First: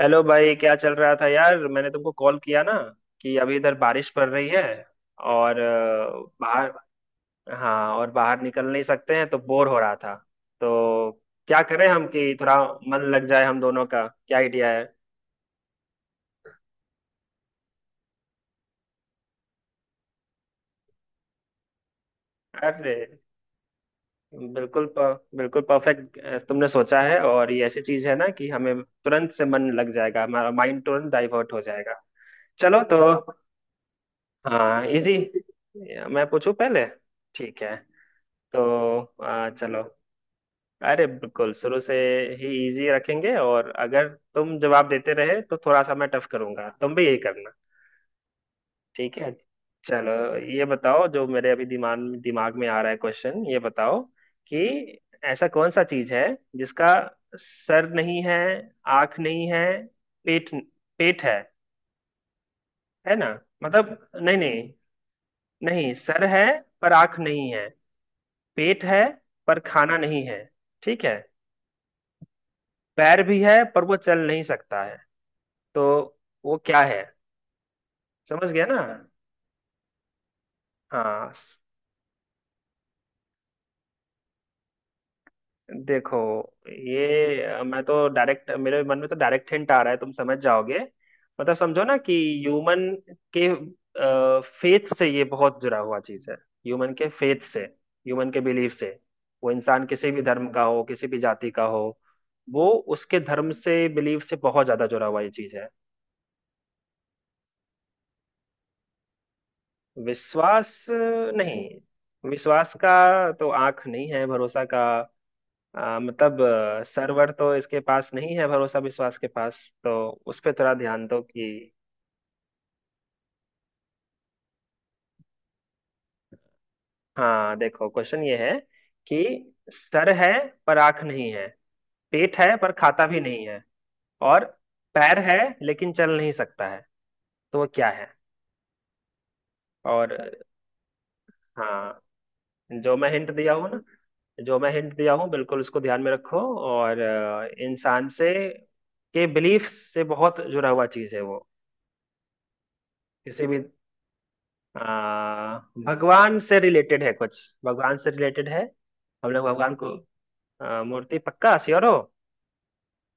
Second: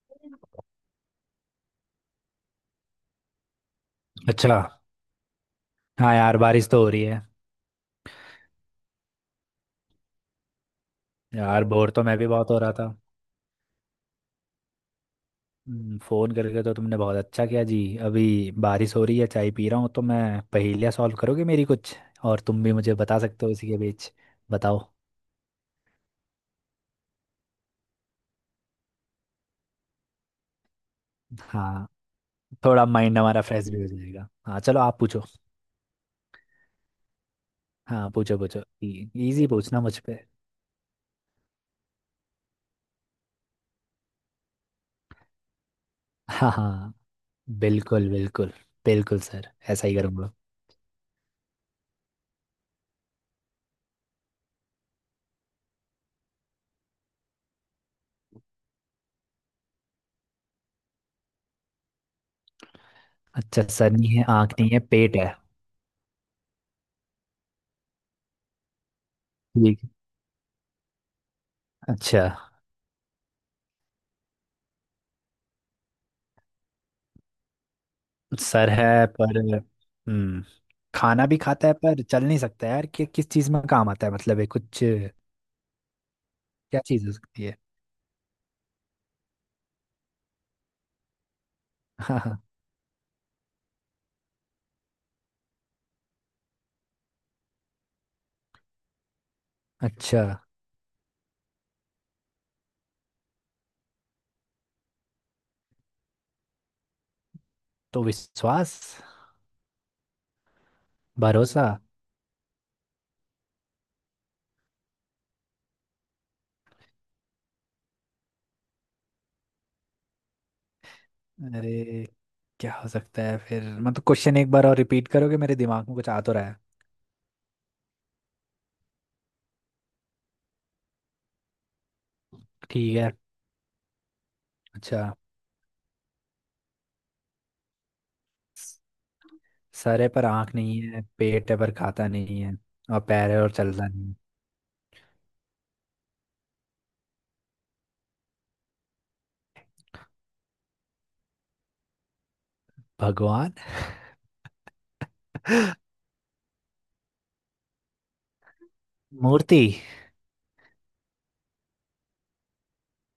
Hello भाई, क्या चल रहा था यार? मैंने तुमको कॉल किया ना, कि अभी इधर बारिश पड़ रही अच्छा। है और हाँ यार, बारिश बाहर। तो हो रही है। हाँ, और बाहर निकल नहीं सकते हैं तो बोर हो रहा था। तो क्या यार, करें बोर तो हम मैं भी कि बहुत थोड़ा हो रहा था। मन लग जाए, हम दोनों का क्या आइडिया है? फोन करके तो तुमने बहुत अच्छा किया जी। अभी बारिश हो रही है, चाय पी रहा हूँ तो मैं पहेलियाँ सॉल्व करोगे मेरी कुछ, और तुम भी अरे मुझे बता सकते हो इसी के बीच। बताओ। बिल्कुल बिल्कुल परफेक्ट। तुमने सोचा है, और ये ऐसी चीज है ना कि हमें तुरंत से मन लग जाएगा, हमारा माइंड तुरंत डाइवर्ट हो हाँ, जाएगा। चलो थोड़ा तो। माइंड हमारा फ्रेश भी हो जाएगा। हाँ चलो, हाँ, आप इजी। पूछो। मैं पूछूं पहले? ठीक है। हाँ, पूछो पूछो, तो इजी पूछना चलो। मुझ पे। अरे बिल्कुल शुरू से ही इजी रखेंगे, और अगर तुम जवाब देते रहे तो थोड़ा सा मैं टफ हाँ करूंगा, हाँ, तुम भी यही करना। बिल्कुल बिल्कुल। ठीक बिल्कुल है, सर, ऐसा ही चलो। करूँगा। ये बताओ, जो मेरे अभी दिमाग दिमाग में आ रहा है क्वेश्चन, ये बताओ कि ऐसा कौन सा चीज है जिसका सर नहीं है, आंख नहीं है, पेट पेट है ना? अच्छा, मतलब, सर नहीं है, नहीं आँख नहीं, नहीं है, पेट है। नहीं, सर है पर आंख नहीं है, पेट है पर ठीक। खाना नहीं है, ठीक है? अच्छा। पैर भी है पर वो चल नहीं सकता है, तो वो क्या है? समझ गया सर ना? है पर हम्म, खाना हाँ भी खाता है पर चल नहीं सकता यार, कि किस चीज में काम आता है मतलब? ये कुछ क्या देखो, चीज हो ये सकती है? मैं तो डायरेक्ट, मेरे मन में तो डायरेक्ट हिंट आ रहा है, तुम समझ जाओगे। मतलब समझो ना, कि हाँ हाँ। ह्यूमन के फेथ से ये बहुत जुड़ा हुआ चीज है, ह्यूमन के फेथ से, ह्यूमन के बिलीफ से। वो इंसान किसी भी अच्छा। धर्म का हो, किसी भी जाति का हो, वो उसके धर्म से, बिलीफ से बहुत ज्यादा जुड़ा हुआ ये चीज है। तो विश्वास? विश्वास भरोसा? नहीं, विश्वास का तो आंख नहीं है, भरोसा का मतलब सर्वर तो इसके पास नहीं है, भरोसा विश्वास के पास। तो उस पे थोड़ा ध्यान दो कि। अरे, क्या हो सकता है फिर मतलब? क्वेश्चन एक बार और रिपीट करोगे? मेरे दिमाग में कुछ आ तो रहा है। हाँ देखो, क्वेश्चन ये है कि सर है पर आंख नहीं है, पेट है पर ठीक खाता है। भी नहीं है, और अच्छा। पैर है लेकिन चल नहीं सकता है, तो वो क्या है? स- सर है और पर आंख नहीं है, पेट है पर हाँ, खाता नहीं है, जो और मैं हिंट पैर है और दिया हूँ ना, चलता नहीं है। जो मैं हिंट दिया हूँ बिल्कुल उसको ध्यान में रखो। और इंसान से, के बिलीफ से बहुत जुड़ा हुआ चीज है वो। किसी भगवान। भी। हाँ, भगवान से रिलेटेड है कुछ। भगवान से रिलेटेड है। हम लोग मूर्ति। भगवान को मूर्ति, पक्का श्योर हो?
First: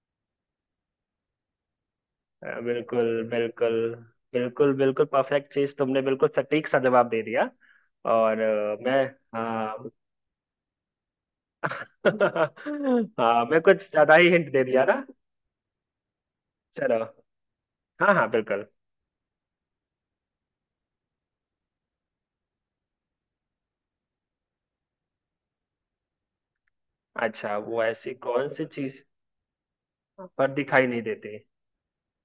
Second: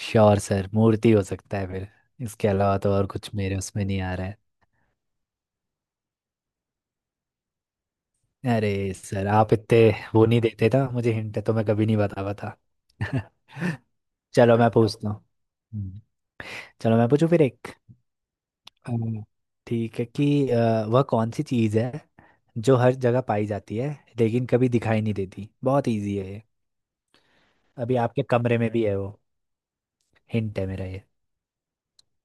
श्योर सर, मूर्ति हो सकता है फिर। इसके अलावा तो और बिल्कुल कुछ मेरे बिल्कुल, उसमें नहीं आ रहा है। बिल्कुल बिल्कुल परफेक्ट चीज, तुमने बिल्कुल सटीक सा जवाब दे दिया। और अरे मैं। सर, आप इतने हाँ। वो नहीं देते था मुझे हिंट तो मैं कभी नहीं बता पाता। हाँ, मैं कुछ ज्यादा ही हिंट चलो, दे मैं दिया ना। पूछता हूँ। हम्म, चलो चलो। मैं पूछूं फिर एक। हाँ हाँ, बिल्कुल। अम्म, ठीक है कि वह कौन सी चीज़ है जो हर जगह पाई जाती है लेकिन कभी दिखाई नहीं देती? बहुत इजी है ये। अच्छा, वो अभी ऐसी आपके कौन कमरे सी में भी है चीज वो, पर हिंट है मेरा दिखाई नहीं ये। देती?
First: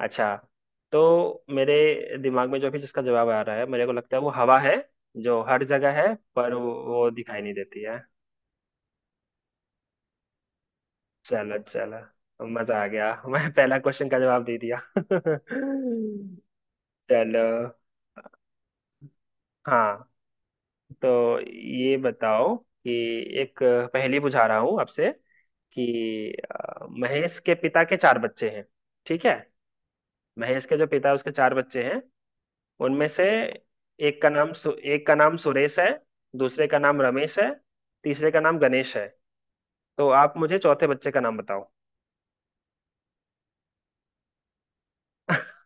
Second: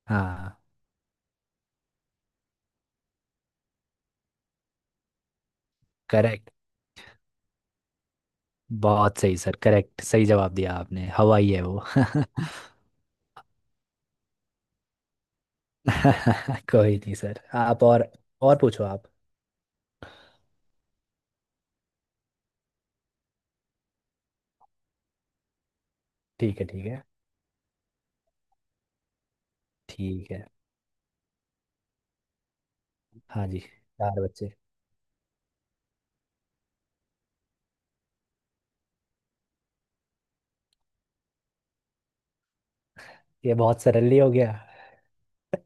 अच्छा। हाँ। तो मेरे दिमाग में जो भी, जिसका जवाब आ रहा है, मेरे को लगता है वो हवा है, जो हर जगह है करेक्ट। पर वो दिखाई नहीं देती है। बहुत सही सर, करेक्ट सही जवाब दिया आपने। हवा ही चलो है वो। चलो, मजा आ गया। मैं पहला क्वेश्चन का जवाब दे दिया। कोई नहीं चलो। सर। आप और पूछो आप। हाँ। तो ये बताओ कि, एक पहेली बुझा रहा हूँ आपसे, कि ठीक है। ठीक है महेश के पिता के चार बच्चे हैं, ठीक है? ठीक है। महेश के जो पिता है उसके चार बच्चे हैं, उनमें से हाँ जी, चार एक का बच्चे नाम एक का नाम सुरेश है, दूसरे का नाम रमेश है, तीसरे का नाम गणेश है। तो आप मुझे चौथे बच्चे का नाम बताओ। ये बहुत सरल हो गया।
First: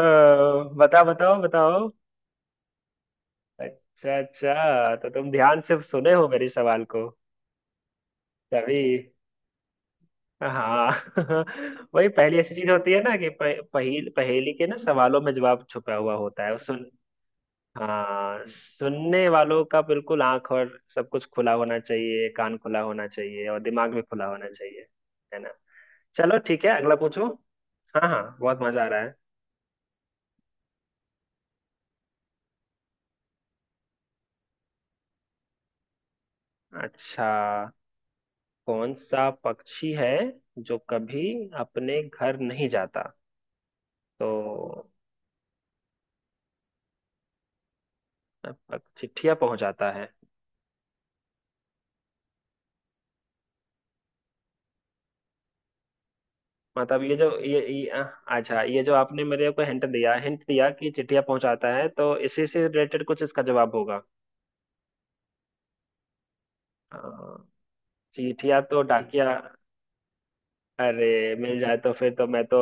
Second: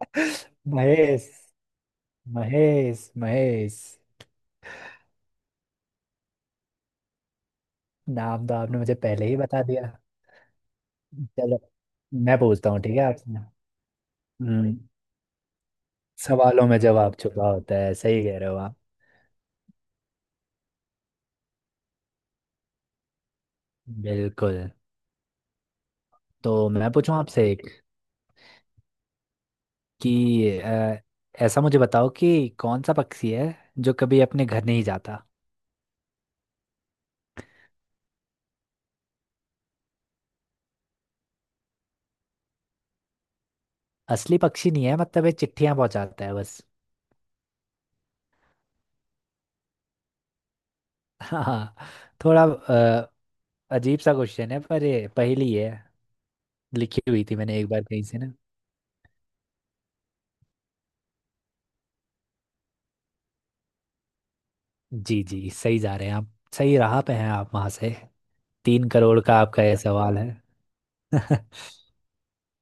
बताओ महेश। बताओ बताओ। महेश महेश। अच्छा अच्छा, तो तुम ध्यान से सुने हो मेरे सवाल को, नाम तो तभी। आपने मुझे पहले ही बता दिया। हाँ। चलो वही पहली मैं ऐसी चीज पूछता हूँ होती ठीक है है ना, कि आपसे। पहेली के हम्म। ना सवालों में जवाब छुपा हुआ होता है, वो सवालों में सुन। जवाब छुपा होता है, सही कह हाँ, रहे हो आप। सुनने वालों का बिल्कुल आंख और सब कुछ खुला होना चाहिए, कान खुला होना चाहिए और दिमाग भी खुला होना बिल्कुल। चाहिए, है ना? चलो ठीक तो है, मैं अगला पूछूं पूछो। आपसे एक, हाँ हाँ, बहुत मजा आ रहा है। कि ऐसा मुझे बताओ कि कौन सा पक्षी है जो कभी अपने घर नहीं जाता? अच्छा, कौन सा पक्षी है जो कभी अपने घर नहीं जाता? असली पक्षी नहीं तो है, मतलब ये चिट्ठियां पहुंचाता है बस। चिट्ठिया पहुंचाता है। हाँ। थोड़ा अजीब सा क्वेश्चन है पर ये पहेली है, मतलब लिखी ये हुई जो थी मैंने ये, एक बार ये कहीं से ना। अच्छा, ये जो आपने मेरे को हिंट दिया, हिंट दिया कि चिट्ठिया पहुंचाता है, तो इसी से रिलेटेड कुछ इसका जवाब होगा। जी जी, सही जा रहे हैं आप। सही अ, राह पे हैं आप वहां से। चिट्ठिया तो 3 करोड़ का डाकिया। आपका ये सवाल है। अरे मिल जाए तो फिर तो मैं तो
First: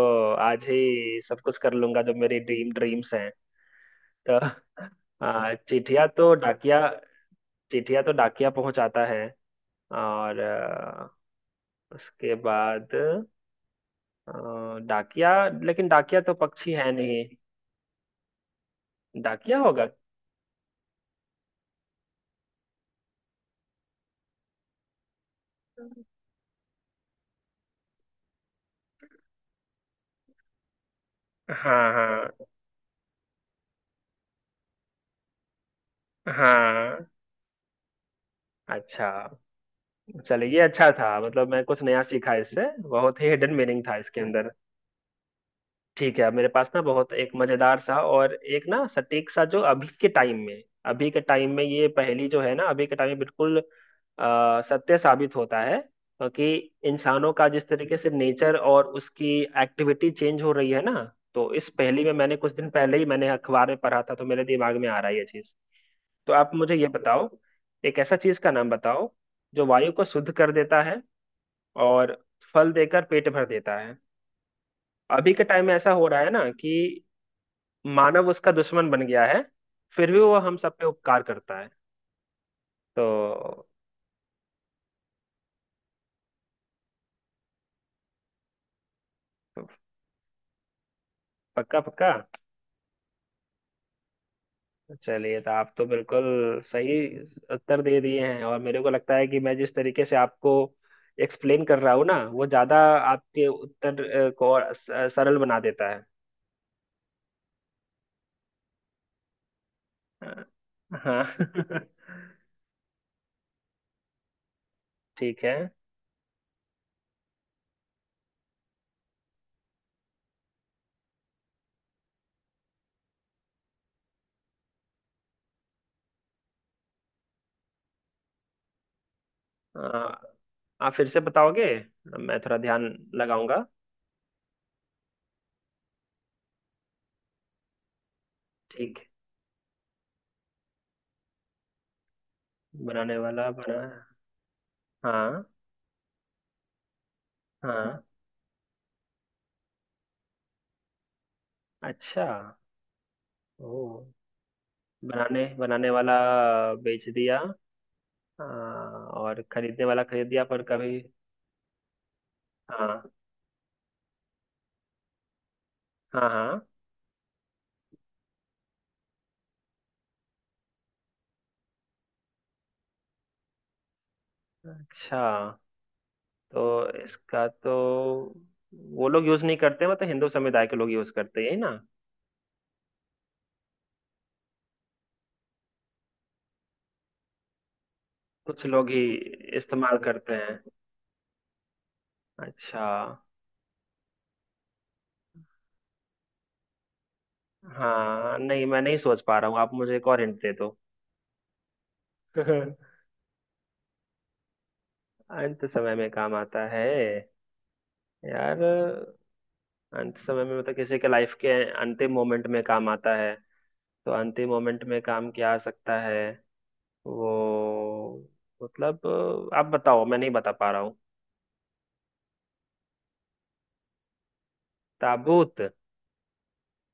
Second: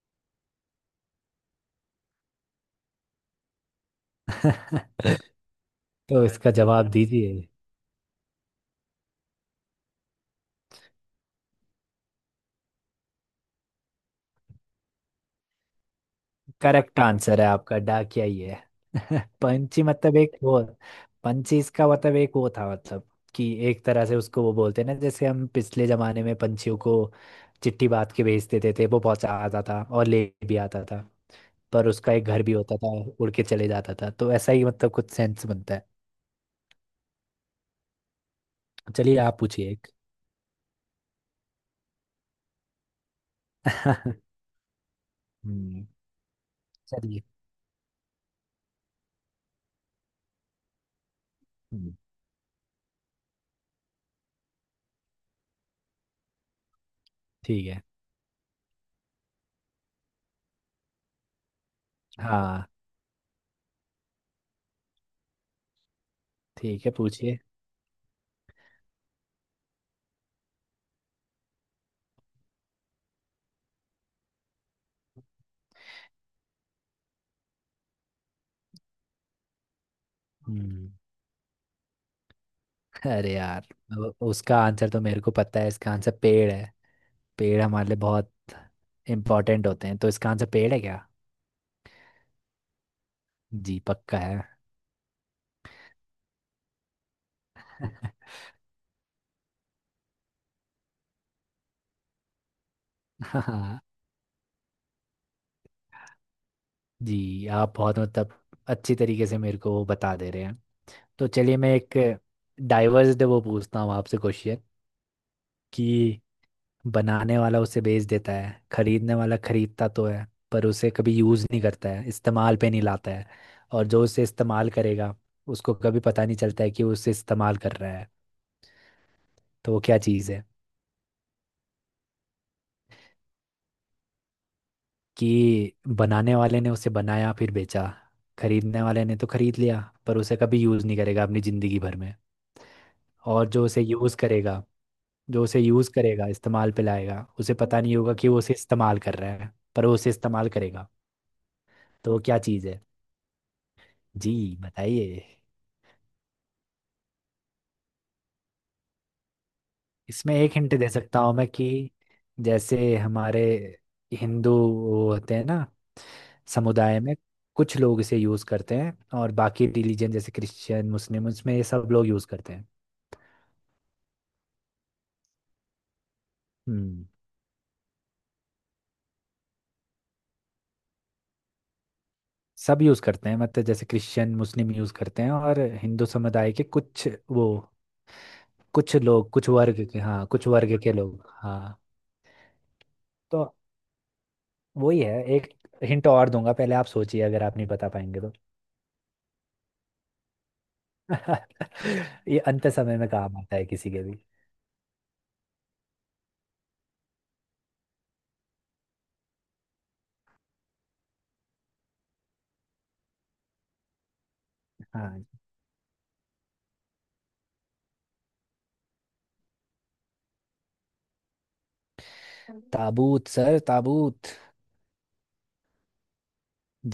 आज ही सब कुछ कर लूंगा जो मेरी ड्रीम्स हैं। तो आ, चिट्ठिया तो तो इसका डाकिया जवाब दीजिए। चिट्ठिया तो डाकिया पहुंचाता है, और उसके बाद आ, डाकिया, लेकिन डाकिया तो पक्षी है करेक्ट नहीं, आंसर है आपका, डाकिया ही है। डाकिया पंची होगा। मतलब एक वो, पंची इसका मतलब एक वो था, मतलब कि एक तरह से उसको वो बोलते हैं ना, जैसे हम पिछले जमाने में पंछियों को चिट्ठी बात के भेज देते थे, वो पहुंचा आता था और ले भी आता था। हाँ पर उसका एक घर हाँ भी होता था, उड़ के चले जाता था, तो ऐसा ही मतलब कुछ सेंस बनता है। हाँ। अच्छा। चलिए आप पूछिए एक। चलिए, ये अच्छा था, मतलब मैं कुछ नया सीखा इससे, बहुत ही हिडन मीनिंग था इसके अंदर। हम्म। ठीक है, मेरे पास ना बहुत चलिए। एक मजेदार सा और एक ना सटीक सा, जो अभी के टाइम में, ये हम्म, पहेली जो है ना, अभी के टाइम में बिल्कुल सत्य साबित होता है, क्योंकि इंसानों का ठीक जिस है। तरीके से नेचर और उसकी एक्टिविटी चेंज हो रही है ना, तो इस पहेली में मैंने कुछ हाँ दिन पहले ही मैंने अखबार में पढ़ा था, तो मेरे दिमाग में आ रहा है ये चीज। तो आप मुझे ठीक ये है। बताओ, पूछिए। एक ऐसा चीज का नाम बताओ, जो वायु को शुद्ध कर देता है, और फल देकर पेट भर देता है। अभी के टाइम में ऐसा हो रहा है ना कि मानव उसका दुश्मन बन गया है, फिर भी वो हम सब पे हम्म। उपकार करता है। अरे तो, यार, अब उसका आंसर तो मेरे को पता है। इसका आंसर पेड़ है। पेड़ हमारे लिए बहुत इम्पोर्टेंट होते हैं, तो इसका आंसर पेड़ है क्या? पक्का पक्का? जी पक्का है। चलिए, तो आप तो बिल्कुल सही उत्तर दे दिए हैं, और मेरे को लगता है कि मैं जिस तरीके से आपको एक्सप्लेन कर रहा हूँ ना, वो ज्यादा आपके हाँ उत्तर को और सरल बना देता है। जी, आप बहुत मतलब अच्छी तरीके से मेरे को वो बता दे रहे अ, हैं। हाँ। तो चलिए मैं एक डाइवर्स वो पूछता हूँ आपसे क्वेश्चन, ठीक है। कि बनाने वाला उसे बेच देता है, खरीदने वाला खरीदता तो है पर उसे कभी यूज़ नहीं करता है, इस्तेमाल पे नहीं लाता है, और जो उसे इस्तेमाल करेगा उसको कभी पता नहीं चलता है कि वो उसे इस्तेमाल कर रहा है। तो वो अ, क्या चीज़ है? आप फिर से बताओगे? मैं थोड़ा ध्यान लगाऊंगा। कि बनाने वाले ने उसे बनाया फिर बेचा, खरीदने ठीक। वाले ने तो खरीद लिया पर उसे कभी यूज़ नहीं करेगा अपनी ज़िंदगी भर में। बनाने और वाला जो बना। उसे यूज़ करेगा जो हाँ उसे यूज़ करेगा इस्तेमाल पे लाएगा, उसे पता नहीं हाँ। होगा कि वो उसे इस्तेमाल कर रहा है, पर वो उसे इस्तेमाल करेगा। तो वो अच्छा। क्या चीज़ है? ओह। जी बताइए। बनाने बनाने वाला बेच दिया, और खरीदने वाला खरीद इसमें दिया एक पर हिंट दे कभी। सकता हूँ मैं कि जैसे हाँ हमारे हिंदू वो होते हैं ना, हाँ हाँ। समुदाय में कुछ लोग इसे यूज करते हैं, और बाकी रिलीजन जैसे क्रिश्चियन मुस्लिम उसमें ये सब लोग यूज करते हैं। अच्छा। तो हम्म। इसका तो, वो लोग यूज नहीं करते, मतलब हिंदू समुदाय के लोग यूज करते हैं, यही ना? सब यूज करते हैं, मतलब जैसे क्रिश्चियन मुस्लिम यूज करते हैं, और हिंदू समुदाय के कुछ वो कुछ लोग कुछ ही लोग, कुछ वर्ग इस्तेमाल के हाँ, करते कुछ हैं। वर्ग के लोग, हाँ। अच्छा। तो वही है। एक हिंट और दूंगा, पहले आप सोचिए, अगर आप नहीं बता पाएंगे तो। हाँ नहीं, मैं नहीं सोच पा रहा हूँ, आप मुझे एक और हिंट दे दो। ये अंत समय में काम आता है किसी के भी। अंत समय में काम आता है, यार? अंत समय में मतलब किसी के लाइफ के अंतिम मोमेंट में काम आता है। तो अंतिम मोमेंट में हाँ काम क्या आ सकता है? वो, मतलब आप बताओ, मैं नहीं बता पा रहा हूँ। ताबूत सर, ताबूत। ताबूत।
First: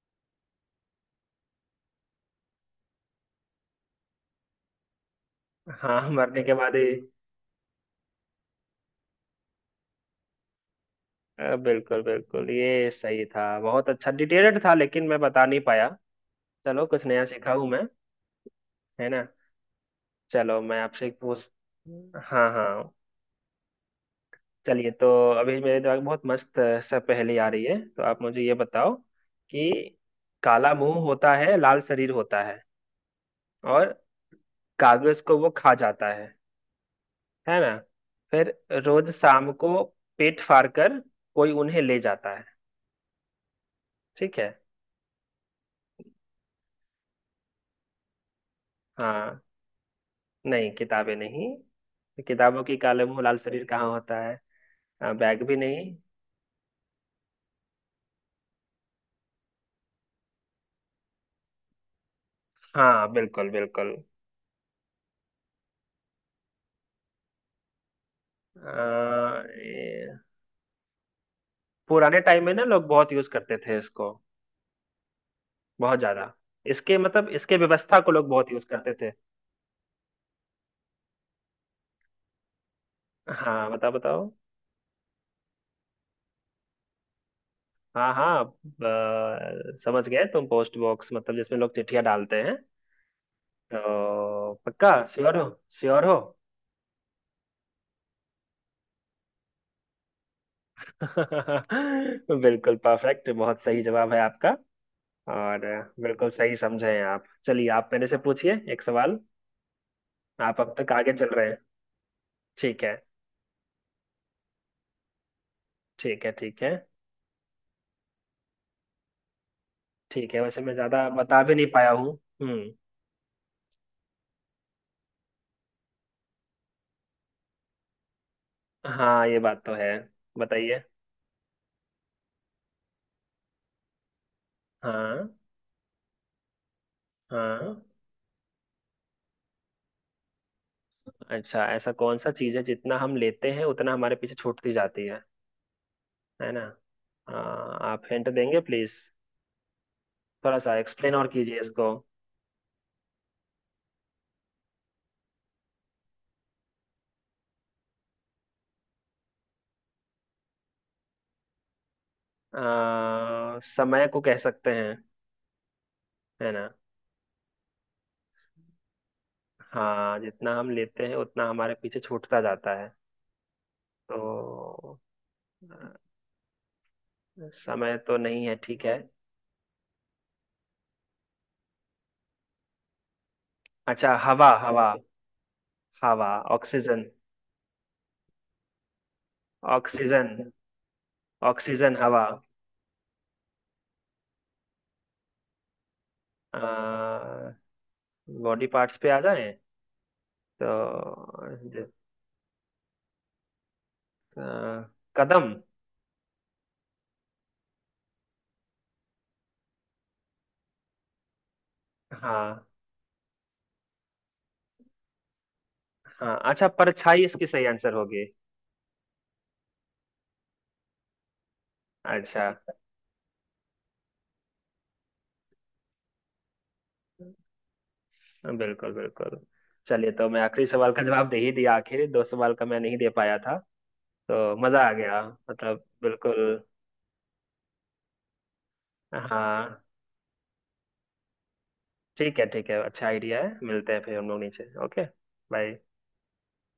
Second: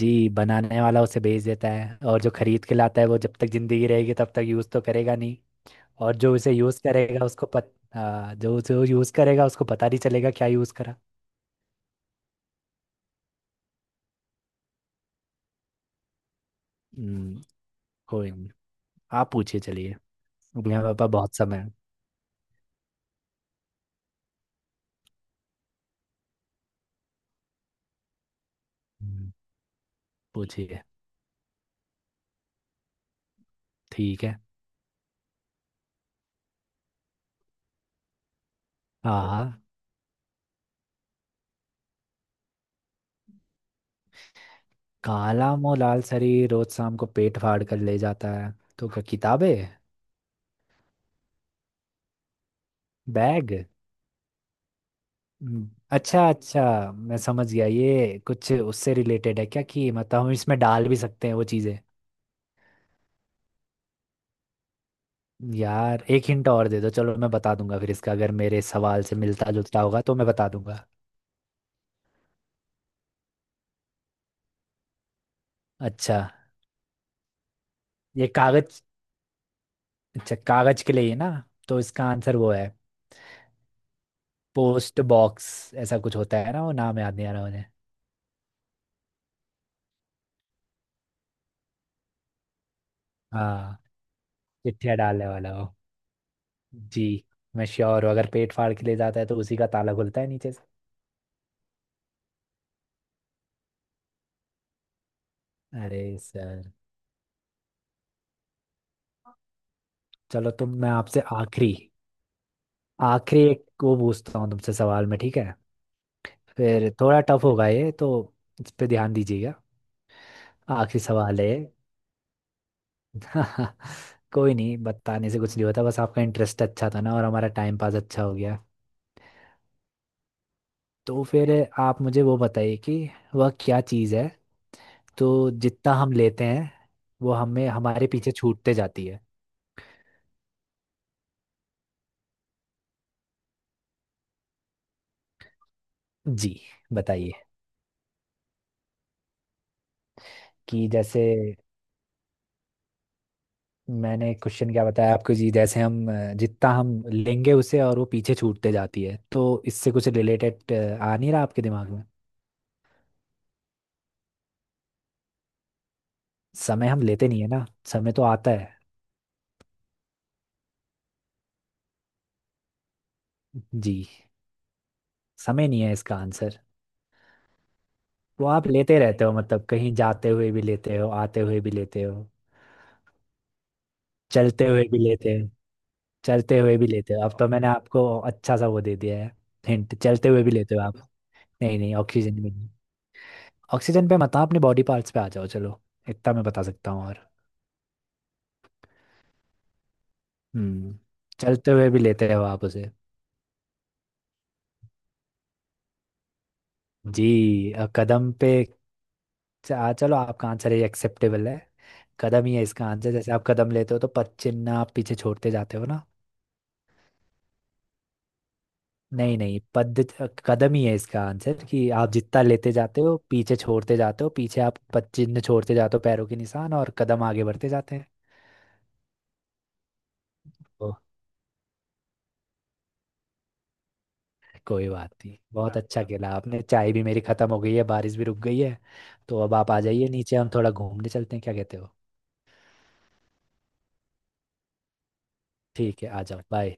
जी, बनाने वाला उसे बेच देता है, और जो खरीद के लाता है वो जब तक जिंदगी रहेगी तब तक यूज़ तो करेगा नहीं। हाँ। और जो मरने उसे के बाद यूज़ ही। करेगा उसको पत हाँ, जो उसे यूज़ करेगा उसको पता नहीं चलेगा क्या यूज़ करा। बिल्कुल बिल्कुल, ये सही था, बहुत अच्छा डिटेल्ड था, लेकिन मैं बता नहीं पाया। चलो, कुछ नया हम्म, सीखा हूँ मैं, कोई नहीं। है ना? आप पूछिए चलिए। चलो, अभी मैं हमारे आपसे पास एक बहुत पूछ। समय है। हाँ हाँ। चलिए। तो अभी मेरे दिमाग में बहुत मस्त सा पहेली आ रही है, तो आप मुझे ये बताओ हम्म, कि, काला पूछिए। मुंह होता है, लाल शरीर होता है, और ठीक है। कागज को वो खा जाता है ना? फिर रोज शाम हाँ। को पेट फाड़ कर कोई उन्हें ले जाता है। ठीक है। काला मुंह लाल सरी, रोज शाम को पेट फाड़ कर ले जाता है। तो क्या, हाँ, किताबें? नहीं किताबें नहीं, किताबों की काले मुंह लाल बैग? शरीर कहाँ होता है? हाँ, बैग भी नहीं। अच्छा अच्छा, मैं समझ गया। ये कुछ उससे रिलेटेड है क्या, कि मतलब हम इसमें डाल भी सकते हैं वो चीज़ें? हाँ बिल्कुल बिल्कुल। यार एक हिंट और दे दो, चलो मैं बता दूंगा फिर इसका, अगर मेरे सवाल से आ, मिलता जुलता होगा तो मैं ये- बता दूंगा। पुराने टाइम में ना लोग बहुत यूज करते थे इसको, बहुत अच्छा ज्यादा। इसके, मतलब इसके व्यवस्था को ये लोग बहुत यूज कागज। करते थे। अच्छा कागज के लिए ही ना। तो इसका आंसर वो है हाँ, बताओ बताओ। पोस्ट बॉक्स, ऐसा कुछ होता है ना, वो नाम याद नहीं आ रहा मुझे। हाँ हाँ समझ गए तुम, पोस्ट बॉक्स, मतलब जिसमें लोग चिट्ठियां डालते हैं। हाँ, तो पक्का चिट्ठियाँ डालने श्योर हो? वाला हो। श्योर हो? जी। मैं श्योर हूँ, अगर पेट फाड़ के ले जाता है तो उसी का ताला खुलता है नीचे से। बिल्कुल परफेक्ट, बहुत सही जवाब है आपका। और अरे बिल्कुल सही सर, समझे हैं आप। चलिए, आप मेरे से पूछिए एक सवाल। चलो आप तो अब मैं तक आगे आपसे चल रहे हैं, आखिरी, ठीक है। आखिरी एक वो पूछता हूँ तुमसे सवाल में, ठीक है? ठीक है ठीक है, फिर थोड़ा टफ होगा ये तो, इस पे ध्यान दीजिएगा। ठीक है वैसे मैं आखिरी ज्यादा सवाल बता है। भी नहीं पाया हूँ। हम्म। कोई नहीं, बताने से कुछ नहीं होता, बस आपका इंटरेस्ट अच्छा था ना और हमारा टाइम पास अच्छा हो गया। हाँ, ये बात तो है। बताइए। तो फिर आप मुझे वो बताइए कि वह क्या चीज़ है, तो हाँ जितना हम लेते हैं वो हमें हाँ। हमारे पीछे छूटते जाती है। अच्छा, ऐसा कौन सा चीज है जितना हम लेते हैं उतना हमारे पीछे छूटती जाती है जी ना? बताइए। हाँ, आप हिंट देंगे प्लीज, थोड़ा सा कि एक्सप्लेन जैसे, और कीजिए इसको। मैंने क्वेश्चन क्या बताया आपको जी, जैसे हम जितना हम लेंगे उसे और वो पीछे छूटते जाती है, तो इससे कुछ रिलेटेड आ नहीं रहा आपके दिमाग में? अ, समय को कह सकते हैं, है ना? समय हम लेते नहीं है ना, समय तो आता है। हाँ, जितना हम लेते हैं उतना हमारे पीछे छूटता जाता है। जी, तो समय नहीं है अ, इसका आंसर। समय तो नहीं वो है, आप ठीक है। लेते रहते हो, मतलब कहीं जाते हुए भी लेते हो, आते हुए भी लेते हो, अच्छा, हवा चलते हुए हवा। भी लेते हो। हवा। चलते हुए भी ऑक्सीजन। लेते हो, अब तो मैंने आपको अच्छा सा वो दे दिया है हिंट, ऑक्सीजन। चलते हुए भी लेते हो आप। नहीं नहीं, ऑक्सीजन हवा। ऑक्सीजन भी नहीं। ऑक्सीजन पे मत आओ, अपने बॉडी पार्ट्स पे आ जाओ चलो, इतना मैं बता सकता हूँ और। बॉडी पार्ट्स पे आ जाए? हम्म। तो चलते हुए जित- भी लेते हैं आप उसे। अ, कदम। जी कदम पे, आ चलो आपका आंसर ये एक्सेप्टेबल है, कदम ही है हाँ इसका आंसर, जैसे आप कदम लेते हो तो पद चिन्ह आप पीछे छोड़ते जाते हो ना। हाँ। अच्छा, परछाई इसकी सही आंसर होगी? नहीं नहीं पद कदम ही है इसका आंसर, कि आप जितना अच्छा, लेते जाते हो, पीछे छोड़ते जाते हो, पीछे आप पद चिन्ह छोड़ते जाते हो, पैरों के निशान, और कदम आगे बढ़ते जाते हैं। बिल्कुल बिल्कुल। चलिए, तो मैं आखिरी सवाल ओ, का जवाब दे ही दिया, आखिर दो सवाल का मैं नहीं दे पाया था। तो मजा कोई आ बात गया। नहीं। बहुत मतलब अच्छा खेला बिल्कुल। आपने। चाय भी मेरी खत्म हो गई है, बारिश भी रुक गई है, तो अब आप हाँ आ जाइए नीचे, हम थोड़ा घूमने चलते हैं, क्या कहते हो? ठीक है ठीक है, अच्छा आइडिया है, मिलते हैं फिर हम लोग नीचे। Okay, bye. ठीक है, आ जाओ। बाय।